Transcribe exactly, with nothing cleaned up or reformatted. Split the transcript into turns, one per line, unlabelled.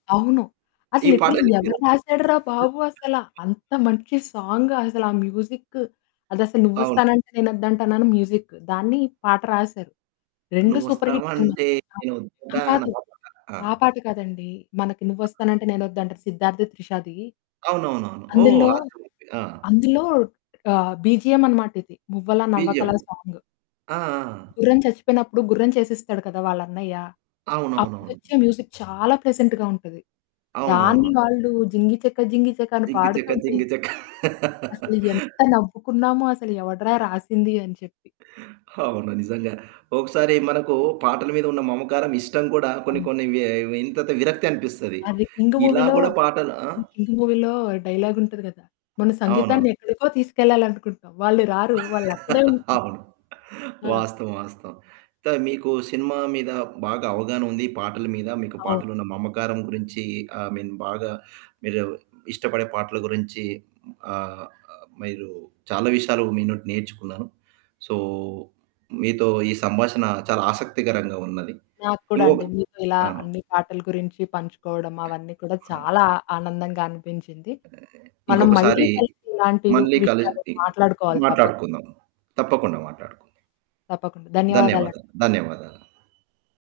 అవును. అసలు
ఈ
లిట్రల్లీ
పాటని మీరు
ఎవరు రాశాడురా బాబు అసల! అంత మంచి సాంగసలా ఆ మ్యూజిక్కు, అదసలు
అవును.
'నువ్వొస్తానంటే నేనొద్దంటానా' అని మ్యూజిక్కు, దాన్ని పాట రాశారు. రెండు సూపర్ హిట్ సినిమాలు.
నువ్వస్తావంటే నేను
అహా!
ఒద్దంటానా.
కాదు,
ఆ పాటా? ఆ!
ఆ పాట కాదండి, మనకి 'నువ్వొస్తానంటే నేనొద్దంటానా' 'సిద్ధార్థ్', 'త్రిషది'.
అవునవునవును. ఓహ్!
అందులో
అర్థమైంది. ఆ!
అందులో ఆహ్, బీజీఎం అన్నమాట. ఇది 'మువ్వల
బీజీఎం.
నవ్వకలా' సాంగు.
ఆ! ఆ! ఆ!
గుర్రం చచ్చిపోయినప్పుడు గుర్రం చేసిస్తాడు కదా వాళ్ళన్నయ్య,
అవునవునవును.
అప్పుడొచ్చే మ్యూజిక్ చాలా ప్లెజెంట్‌గా ఉంటది. దాన్ని
అవునవును.
వాళ్ళు 'జింగిచక జింగిచక' అని
జింగి చెక
పాడుతుంటే...
జింగి చెక.
అసలు ఎంత నవ్వుకున్నామో! అసలు ఎవడ్రా రాసింది అని చెప్పి.
అవును. నిజంగా. ఒకసారి మనకు పాటల మీద ఉన్న మమకారం, ఇష్టం కూడా, కొన్ని
హ్మ్.
కొన్ని వ్యె వింతతి విరక్తి అనిపిస్తది.
అది 'కింగ్'
ఇలా
మూవీలో,
గూడా పాటలు ఆ!
హ్మ్. 'కింగ్' మూవీలో డైలాగుంటది కదా! "మన సంగీతాన్ని
అవునవును.
ఎక్కడికో తీసుకెళ్లాలనుకుంటాం, వాళ్ళు రారు, వాళ్ళక్కడే ఉంటారు".
అవును.
ఆ!
వాస్తవం, వాస్తవం. త మీకు సినిమా మీద బాగా అవగాహన ఉంది, పాటల మీద, మీకు
అవును.
పాటలున్న మమకారం గురించి, ఐ మీన్, బాగా మీరు ఇష్టపడే పాటల గురించి, హ్మ్. ఆహ్, మీరు చాలా విషయాలు మీ నుండి నేర్చుకున్నాను. సో, మీతో ఈ సంభాషణ చాలా ఆసక్తికరంగా ఉన్నది.
నాకు కూడా
ఇంగొక
అండి. మీతో ఇలా
ఆ!
అన్ని పాటల గురించి పంచుకోవడం, అవన్నీ కూడా
ఆ!
చాలా ఆనందంగా అనిపించింది. మనం మళ్ళీ
ఇంకొకసారి
కలిసి ఇలాంటి
మళ్ళీ
విషయాలు
కలిసి
మాట్లాడుకోవాలి తప్పక్...
మాట్లాడుకుందాం. తప్పకుండా మాట్లాడుకుందాం.
తప్పకుండా. ధన్యవాదాలండి.
ధన్యవాదాలు. ధన్యవాదాలు.